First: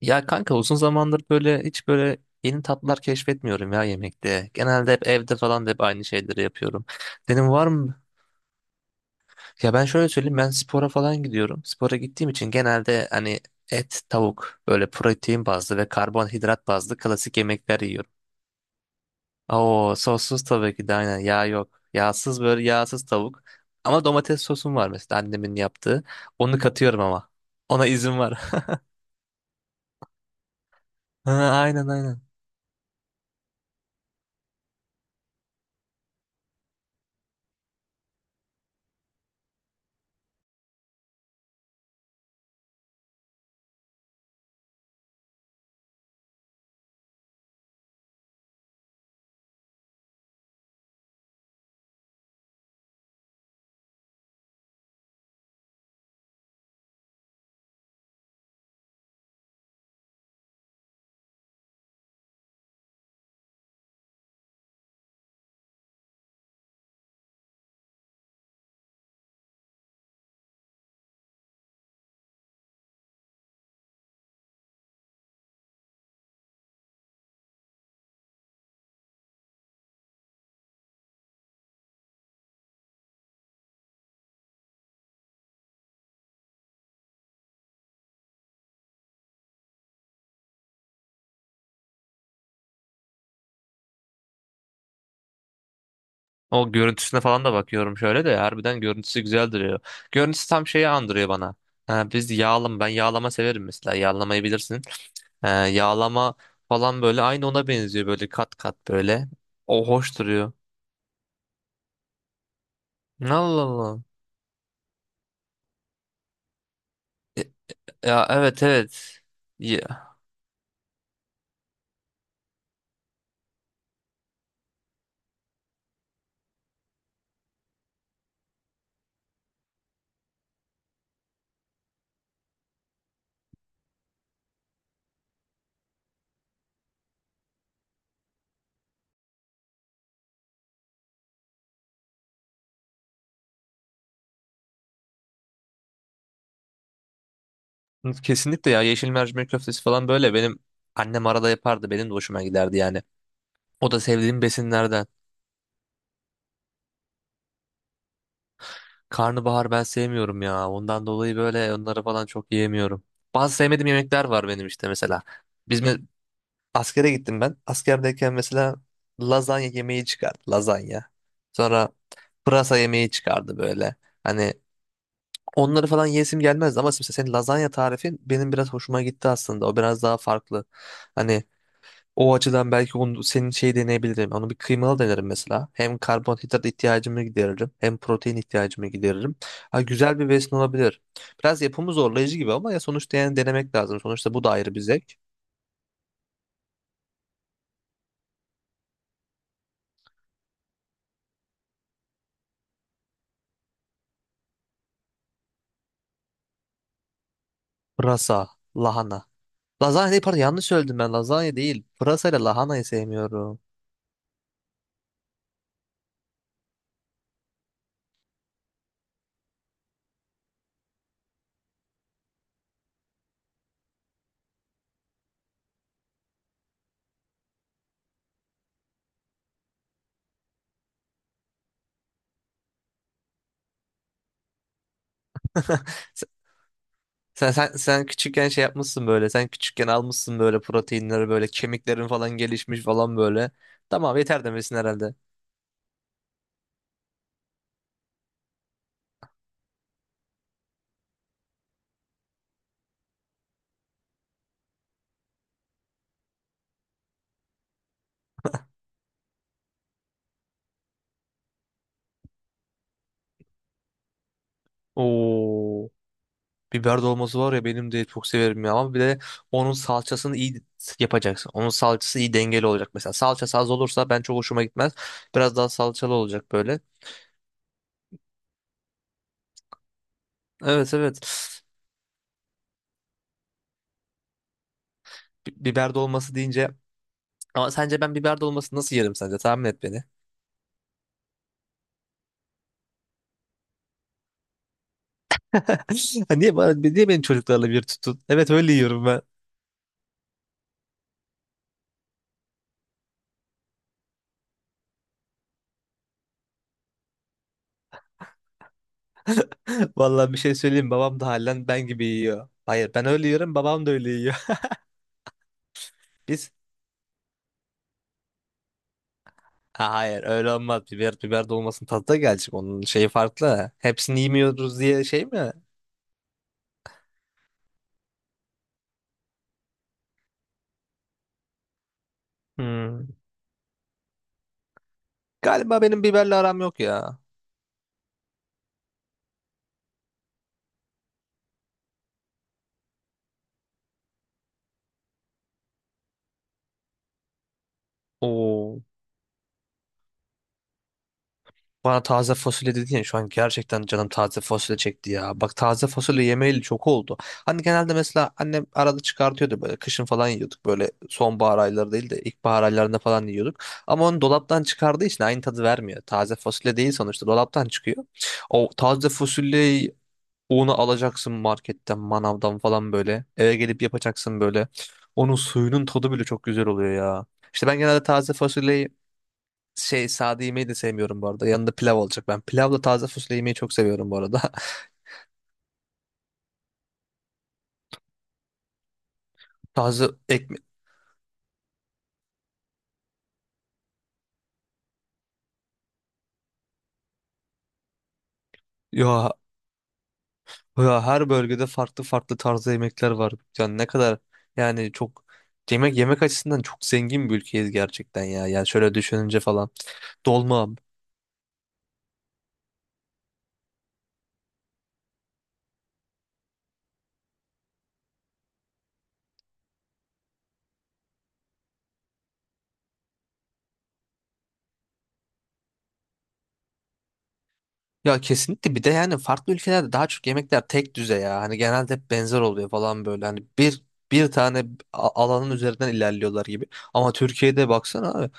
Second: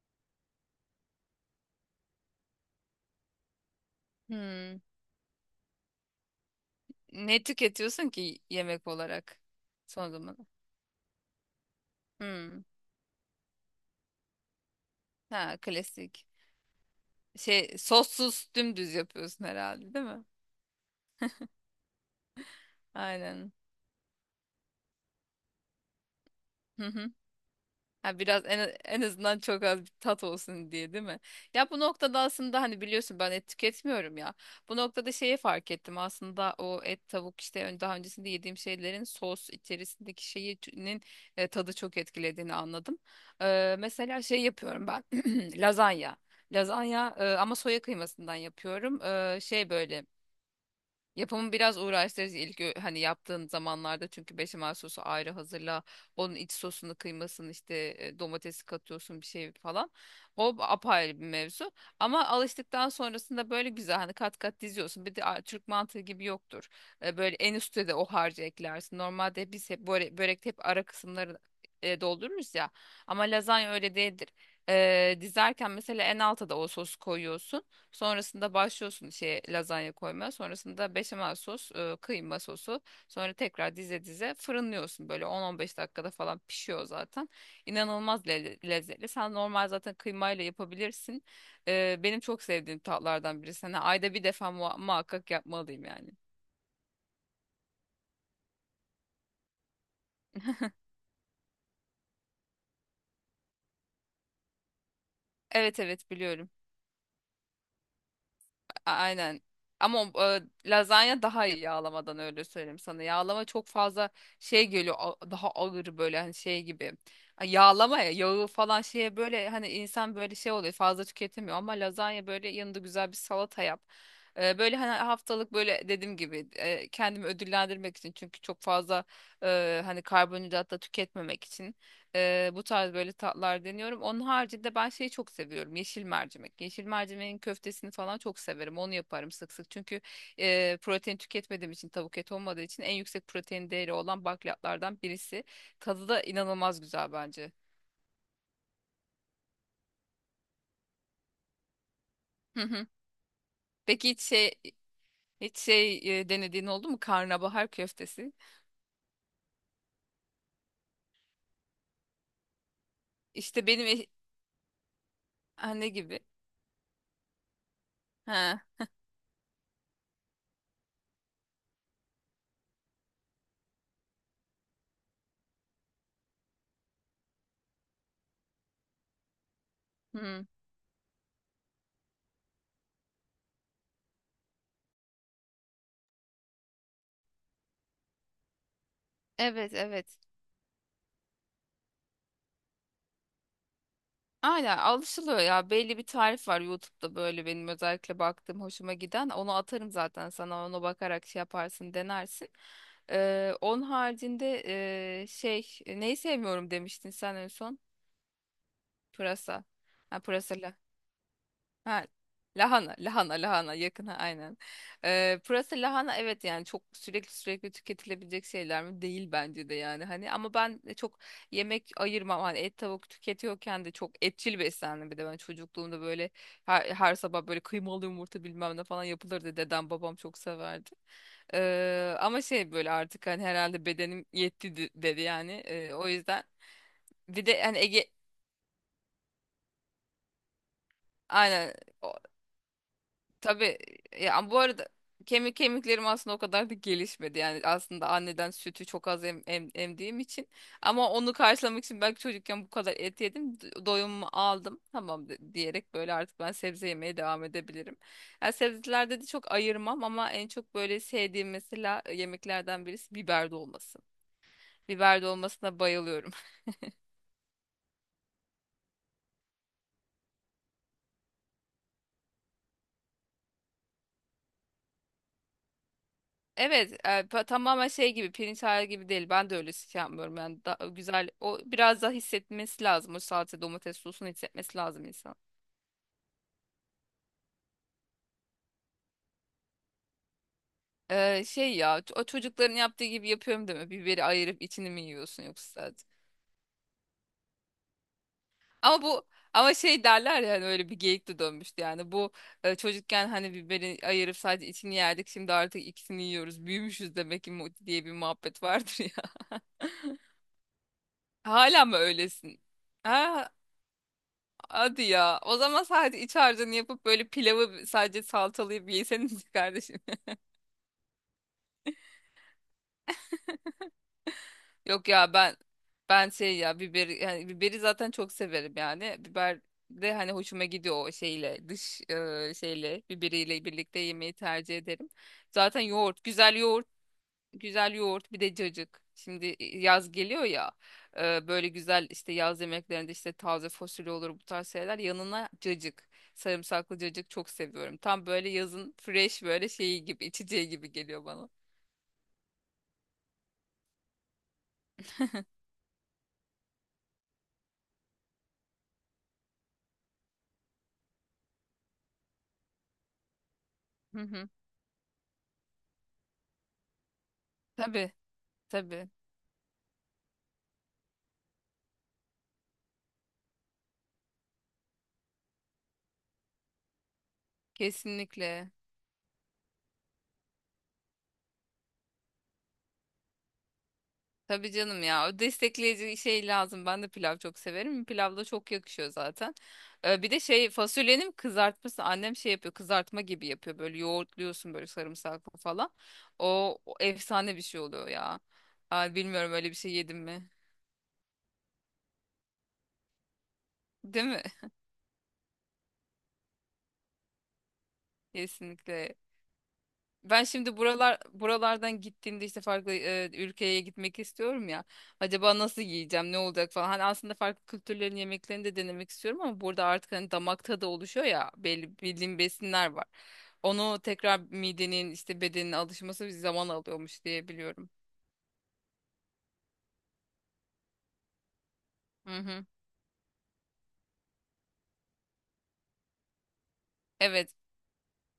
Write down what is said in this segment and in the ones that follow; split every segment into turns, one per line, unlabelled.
Ya kanka uzun zamandır böyle hiç böyle yeni tatlar keşfetmiyorum ya yemekte.
Hmm.
Genelde hep evde falan da hep aynı şeyleri yapıyorum.
Ne
Dedim var mı?
tüketiyorsun ki yemek olarak
Ya ben şöyle
son
söyleyeyim,
zaman?
ben spora falan gidiyorum. Spora gittiğim için
Hmm.
genelde hani et, tavuk böyle protein
Ha,
bazlı ve
klasik.
karbonhidrat bazlı klasik
Şey
yemekler yiyorum.
sossuz dümdüz yapıyorsun
Oo
herhalde değil mi?
sossuz tabii ki de, aynen, yağ yok. Yağsız, böyle yağsız tavuk.
Aynen.
Ama domates sosum var mesela, annemin yaptığı. Onu katıyorum ama. Ona izin
Ha,
var.
biraz en azından çok az bir tat olsun diye değil mi?
Ha,
Ya, bu
aynen
noktada
aynen.
aslında hani biliyorsun ben et tüketmiyorum ya. Bu noktada şeyi fark ettim aslında o et tavuk işte daha öncesinde yediğim şeylerin sos içerisindeki şeyinin tadı çok etkilediğini anladım. Mesela şey yapıyorum ben lazanya. Lazanya ama soya kıymasından yapıyorum. Şey böyle. Yapımı biraz uğraştırıcı ilk hani yaptığın zamanlarda, çünkü beşamel sosu ayrı hazırla. Onun iç sosunu, kıymasını, işte domatesi katıyorsun bir şey falan. O apayrı bir mevzu. Ama alıştıktan sonrasında böyle güzel hani kat kat diziyorsun. Bir de Türk mantığı gibi yoktur. Böyle en üstte de o harcı eklersin. Normalde biz hep böyle börekte hep ara kısımları doldururuz ya. Ama lazanya öyle değildir. Dizerken mesela en alta da o sosu koyuyorsun. Sonrasında başlıyorsun şey lazanya koymaya. Sonrasında beşamel sos, kıyma sosu. Sonra tekrar dize dize fırınlıyorsun. Böyle 10-15 dakikada falan pişiyor zaten. İnanılmaz lezzetli. Sen normal zaten kıymayla yapabilirsin. Benim çok sevdiğim tatlardan birisi. Hani ayda bir defa muhakkak yapmalıyım yani.
O görüntüsüne falan da bakıyorum, şöyle de harbiden görüntüsü güzel duruyor. Görüntüsü tam şeyi andırıyor bana. Ha, biz yağlama, ben yağlama severim mesela, yağlamayı bilirsin.
Evet, evet,
Yağlama
biliyorum.
falan böyle aynı ona benziyor, böyle kat kat
A-
böyle.
Aynen.
O
Ama
hoş
o,
duruyor.
lazanya daha iyi yağlamadan, öyle söyleyeyim sana. Yağlama
Allah
çok
Allah.
fazla şey geliyor, daha ağır böyle, hani şey gibi. Yağlama ya,
Ya
yağı
evet
falan şeye
evet.
böyle, hani
Ya,
insan böyle şey oluyor, fazla tüketemiyor, ama lazanya böyle yanında güzel bir salata yap. Böyle hani haftalık, böyle dediğim gibi kendimi ödüllendirmek için, çünkü çok fazla hani karbonhidrat da tüketmemek için. Bu tarz böyle tatlar deniyorum. Onun haricinde ben şeyi çok seviyorum. Yeşil mercimek. Yeşil mercimeğin köftesini falan çok severim. Onu yaparım sık sık. Çünkü protein tüketmediğim için, tavuk eti olmadığı için, en yüksek protein değeri olan bakliyatlardan birisi. Tadı da inanılmaz güzel bence.
kesinlikle ya, yeşil mercimek köftesi falan böyle benim annem, arada yapardı, benim de hoşuma
Hı
giderdi
hı.
yani. O da
Peki, hiç
sevdiğim
şey,
besinlerden.
denediğin oldu mu? Karnabahar köftesi.
Karnabahar ben sevmiyorum ya. Ondan dolayı böyle onları falan çok yiyemiyorum. Bazı
İşte
sevmediğim
benim
yemekler var benim, işte mesela.
ha, ne
Bizim
gibi?
askere gittim ben. Askerdeyken
Ha.
mesela lazanya yemeği çıkardı. Lazanya. Sonra pırasa yemeği çıkardı böyle. Hani onları falan yesim gelmezdi, ama mesela senin lazanya tarifin benim biraz hoşuma gitti aslında. O biraz daha
Hı.
farklı. Hani o açıdan belki onu, senin şeyi deneyebilirim. Onu bir kıymalı denerim mesela. Hem karbonhidrat ihtiyacımı gideririm, hem protein ihtiyacımı gideririm.
Evet,
Ha, güzel
evet.
bir besin olabilir. Biraz yapımı zorlayıcı gibi ama ya sonuçta yani denemek lazım. Sonuçta bu da ayrı
Aynen,
bir zevk.
alışılıyor ya. Belli bir tarif var YouTube'da, böyle benim özellikle baktığım, hoşuma giden. Onu atarım zaten sana, ona bakarak şey yaparsın, denersin. Onun haricinde şey, neyi sevmiyorum demiştin sen en son?
Pırasa, lahana.
Pırasa.
Lazanya
Ha,
değil, pardon, yanlış
pırasalı.
söyledim ben. Lazanya değil.
Ha,
Pırasa ile lahanayı
lahana, lahana,
sevmiyorum.
lahana yakın, aynen. Pırasa lahana, evet, yani çok sürekli sürekli tüketilebilecek şeyler mi? Değil, bence de. Yani hani, ama ben de çok yemek ayırmam hani, et tavuk tüketiyorken de çok etçil beslendim. Bir de ben çocukluğumda böyle her sabah böyle kıymalı yumurta bilmem ne falan yapılırdı, dedem babam çok severdi. Ama şey, böyle artık hani herhalde bedenim yetti dedi yani. O yüzden bir
Sen,
de
sen, sen,
hani
sen
Ege,
küçükken şey yapmışsın böyle. Sen küçükken almışsın böyle proteinleri, böyle
aynen.
kemiklerin falan gelişmiş falan böyle.
Tabii.
Tamam
e,
yeter
ya bu
demesin
arada,
herhalde.
kemiklerim aslında o kadar da gelişmedi. Yani aslında anneden sütü çok az emdiğim için, ama onu karşılamak için belki çocukken bu kadar et yedim. Doyumumu aldım. Tamam diyerek böyle artık ben sebze yemeye devam edebilirim. Yani sebzelerde de çok ayırmam, ama en çok böyle sevdiğim mesela yemeklerden birisi biber dolması. Biber dolmasına
Oo.
bayılıyorum.
Biber dolması var ya, benim de çok severim ya, ama bir de onun salçasını iyi yapacaksın. Onun salçası iyi dengeli olacak mesela. Salçası az olursa ben çok hoşuma gitmez. Biraz daha salçalı olacak böyle.
Evet, tamamen şey gibi, pirinç hali gibi değil. Ben de öyle şey yapmıyorum yani da,
Evet evet.
güzel. O biraz daha hissetmesi lazım. O salça, domates sosunu hissetmesi lazım insan.
Biber dolması deyince, ama sence ben biber dolması nasıl yerim sence? Tahmin et beni.
Şey ya, o çocukların yaptığı gibi yapıyorum deme. Biberi ayırıp içini mi yiyorsun yoksa sadece?
Ha, niye, niye benim çocuklarla bir tutun? Evet öyle
Ama
yiyorum ben.
bu, şey derler ya hani, öyle bir geyik de dönmüştü yani. Bu çocukken hani biberi ayırıp sadece içini yerdik. Şimdi artık ikisini yiyoruz. Büyümüşüz demek ki diye bir muhabbet vardır ya.
Vallahi bir şey söyleyeyim, babam da halen
Hala
ben
mı
gibi yiyor.
öylesin?
Hayır, ben öyle
Ha,
yiyorum, babam da öyle yiyor.
hadi ya. O zaman sadece iç
Biz
harcını yapıp, böyle pilavı sadece salatalayıp yeseniz
Ha,
kardeşim.
hayır, öyle olmaz. Biber dolmasının tadı da gelecek. Onun şeyi farklı. Hepsini yemiyoruz diye
Yok
şey
ya,
mi?
ben şey ya, biberi, yani biberi zaten çok severim yani. Biber de hani hoşuma gidiyor o şeyle, dış şeyle,
Hmm.
biberiyle birlikte yemeyi tercih ederim. Zaten
Galiba benim
yoğurt
biberle
güzel,
aram yok
yoğurt
ya.
güzel yoğurt, bir de cacık. Şimdi yaz geliyor ya, böyle güzel işte yaz yemeklerinde, işte taze fasulye olur, bu tarz şeyler, yanına cacık. Sarımsaklı cacık çok seviyorum. Tam böyle
Oo.
yazın fresh böyle şeyi gibi, içeceği gibi geliyor bana.
Bana taze fasulye dedin ya, şu an gerçekten canım taze fasulye çekti ya. Bak, taze fasulye yemeyeli çok oldu. Hani genelde mesela annem arada çıkartıyordu, böyle kışın falan yiyorduk. Böyle sonbahar ayları değil de ilkbahar aylarında falan yiyorduk. Ama
Hı
onu
hı.
dolaptan çıkardığı için aynı tadı vermiyor. Taze fasulye değil sonuçta, dolaptan çıkıyor.
Tabii,
O taze
tabii,
fasulyeyi, unu alacaksın marketten, manavdan falan böyle. Eve gelip yapacaksın böyle. Onun suyunun tadı bile çok güzel oluyor ya. İşte ben genelde taze
kesinlikle.
fasulyeyi şey, sade yemeyi de sevmiyorum bu arada. Yanında pilav olacak. Ben pilavla taze fasulye yemeyi çok seviyorum bu arada.
Tabii canım ya. O destekleyici şey lazım. Ben de pilav çok severim. Pilav da çok yakışıyor zaten.
Taze
Bir de
ekmek.
şey, fasulyenin kızartması. Annem şey yapıyor, kızartma gibi yapıyor. Böyle yoğurtluyorsun, böyle sarımsaklı falan. O efsane bir şey oluyor ya. Ay,
Ya,
bilmiyorum, öyle bir şey yedim mi?
ya her bölgede farklı farklı tarzda yemekler var. Yani ne kadar
Değil mi?
yani çok, yemek yemek açısından çok zengin bir ülkeyiz gerçekten ya. Yani şöyle
Kesinlikle.
düşününce falan.
Ben
Dolma.
şimdi buralardan gittiğimde, işte farklı ülkeye gitmek istiyorum ya. Acaba nasıl yiyeceğim, ne olacak falan. Hani aslında farklı kültürlerin yemeklerini de denemek istiyorum, ama burada artık hani damak tadı oluşuyor ya, belli bildiğim besinler var. Onu tekrar midenin, işte bedenin alışması bir zaman alıyormuş diye biliyorum.
Ya kesinlikle, bir de yani farklı ülkelerde daha çok yemekler tek düze ya. Hani genelde hep
Hı
benzer
hı.
oluyor falan böyle. Hani bir bir tane alanın üzerinden ilerliyorlar gibi. Ama
Evet.
Türkiye'de baksana abi.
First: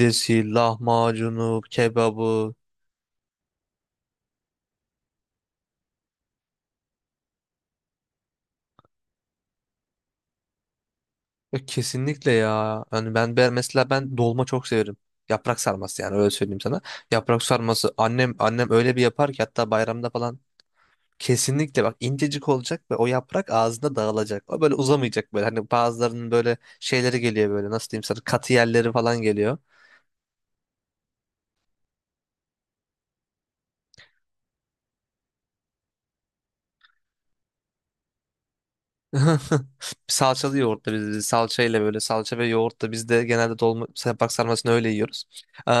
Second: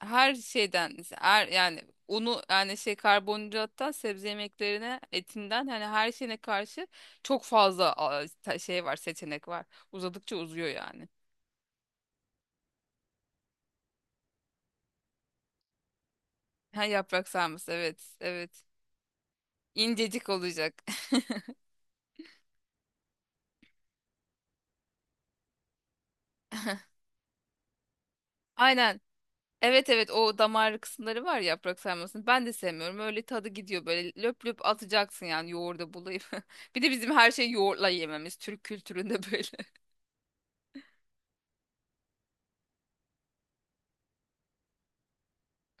Her şeyden işte, her,
lahmacunu,
yani unu,
kebabı.
yani şey karbonhidrattan sebze yemeklerine, etinden, hani her şeyine karşı çok fazla şey var, seçenek var. Uzadıkça uzuyor yani.
Ya kesinlikle ya. Hani ben, mesela ben dolma çok severim. Yaprak sarması, yani öyle söyleyeyim sana.
Ha, yaprak
Yaprak
sarması,
sarması,
evet,
annem
evet.
annem öyle bir yapar ki, hatta bayramda
İncecik
falan.
olacak.
Kesinlikle bak, incecik olacak ve o yaprak ağzında dağılacak. O böyle uzamayacak böyle. Hani bazılarının böyle şeyleri geliyor, böyle nasıl diyeyim sana, katı yerleri
Aynen.
falan geliyor.
Evet, evet, o damar kısımları var ya yaprak sarmasının. Ben de sevmiyorum. Öyle tadı gidiyor, böyle löp löp atacaksın yani, yoğurda bulayım. Bir de bizim her şeyi yoğurtla yememiz, Türk kültüründe böyle.
Salçalı yoğurtla biz, salçayla, böyle salça ve yoğurtla biz de genelde dolma yaprak sarmasını öyle yiyoruz.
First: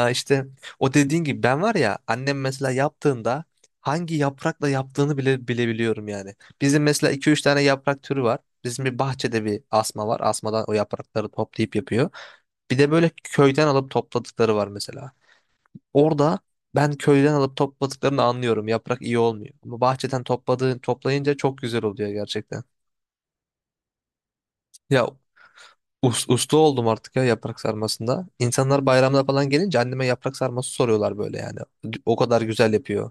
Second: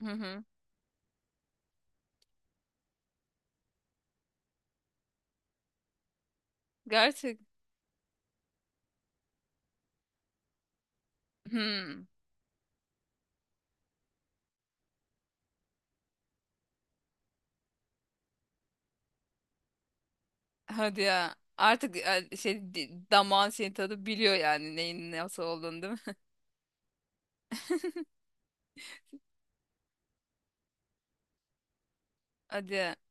Hı hı.
işte o dediğin gibi, ben var ya, annem mesela yaptığında hangi yaprakla yaptığını bile bilebiliyorum yani. Bizim mesela iki
Gerçek.
üç tane yaprak türü var. Bizim bir bahçede bir asma var. Asmadan o yaprakları toplayıp
Hmm.
yapıyor. Bir de böyle köyden alıp topladıkları var mesela. Orada ben köyden alıp topladıklarını anlıyorum. Yaprak iyi olmuyor. Ama bahçeden topladığın,
Hadi ya.
toplayınca çok güzel
Artık
oluyor gerçekten.
şey, damağın seni, tadı biliyor yani,
Ya
neyin nasıl olduğunu, değil mi?
usta oldum artık ya yaprak sarmasında. İnsanlar bayramda falan gelince anneme yaprak sarması soruyorlar böyle yani. O kadar güzel
Hadi ya.
yapıyor.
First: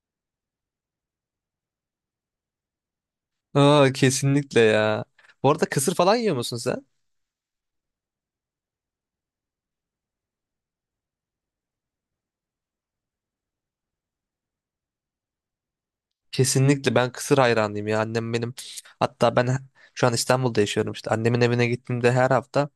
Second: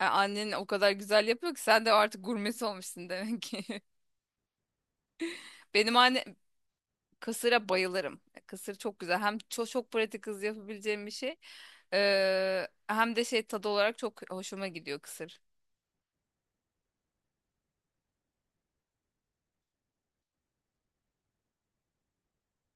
Annen o kadar güzel yapıyor ki sen de artık gurmesi olmuşsun demek ki.
Aa kesinlikle ya. Bu arada kısır
Benim
falan
anne,
yiyor musun sen?
kısıra bayılırım. Kısır çok güzel. Hem çok çok pratik, hızlı yapabileceğim bir şey. Hem de şey, tadı olarak çok hoşuma gidiyor kısır.
Kesinlikle ben kısır hayranıyım ya. Annem benim, hatta ben şu an İstanbul'da yaşıyorum işte. Annemin evine gittiğimde her hafta,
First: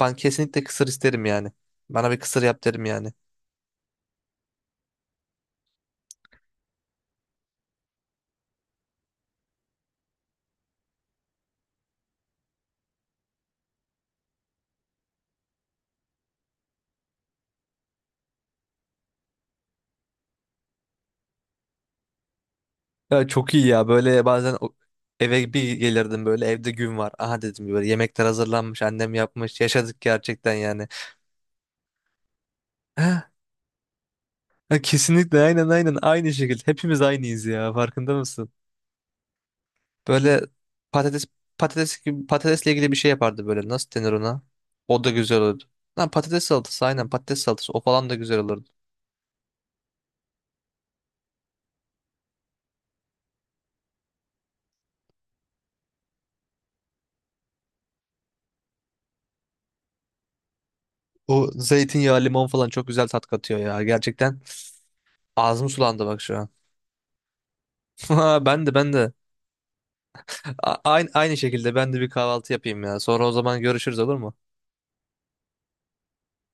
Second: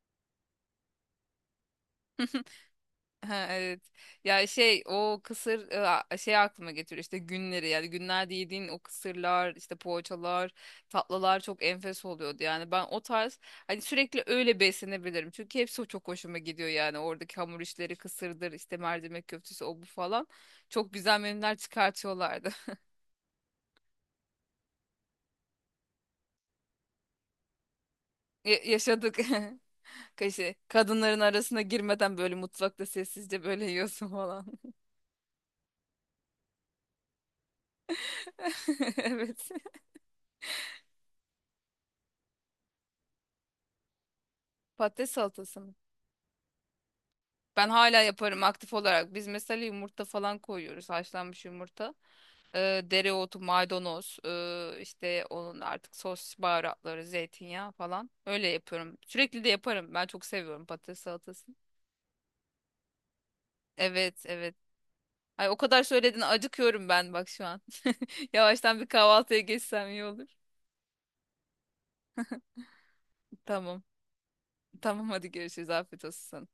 ben kesinlikle kısır isterim yani. Bana bir kısır yap derim yani.
Ha, evet. Ya, şey o kısır şey aklıma getiriyor işte günleri, yani günlerde yediğin o kısırlar, işte poğaçalar, tatlılar çok enfes oluyordu yani. Ben o tarz, hani sürekli öyle beslenebilirim çünkü hepsi çok hoşuma gidiyor yani. Oradaki hamur işleri, kısırdır, işte mercimek köftesi, o bu falan, çok güzel menüler çıkartıyorlardı.
Ya çok iyi ya, böyle bazen eve bir gelirdim, böyle evde gün var. Aha dedim, böyle yemekler hazırlanmış, annem
Yaşadık.
yapmış, yaşadık gerçekten
Kaşı,
yani.
kadınların arasına girmeden böyle mutfakta
Ha,
sessizce böyle yiyorsun falan.
ha, kesinlikle, aynen aynen, aynı şekilde hepimiz aynıyız ya, farkında mısın?
Evet.
Böyle patates patates gibi, patatesle ilgili bir şey yapardı böyle. Nasıl denir ona? O da
Patates
güzel
salatası
olurdu.
mı?
Lan, patates salatası, aynen patates
Ben
salatası. O
hala
falan da güzel
yaparım
olurdu.
aktif olarak. Biz mesela yumurta falan koyuyoruz. Haşlanmış yumurta. Dereotu, maydanoz, işte onun artık sos baharatları, zeytinyağı falan. Öyle yapıyorum. Sürekli de yaparım. Ben çok seviyorum patates
O
salatasını.
zeytinyağı, limon falan çok güzel tat katıyor ya.
Evet,
Gerçekten
evet. Ay, o
ağzım
kadar
sulandı
söyledin
bak şu an.
acıkıyorum ben bak şu an.
Ben de,
Yavaştan bir
ben de.
kahvaltıya geçsem iyi olur.
Aynı şekilde ben de bir kahvaltı yapayım ya. Sonra o zaman
Tamam.
görüşürüz olur mu?
Tamam, hadi görüşürüz. Afiyet olsun sana.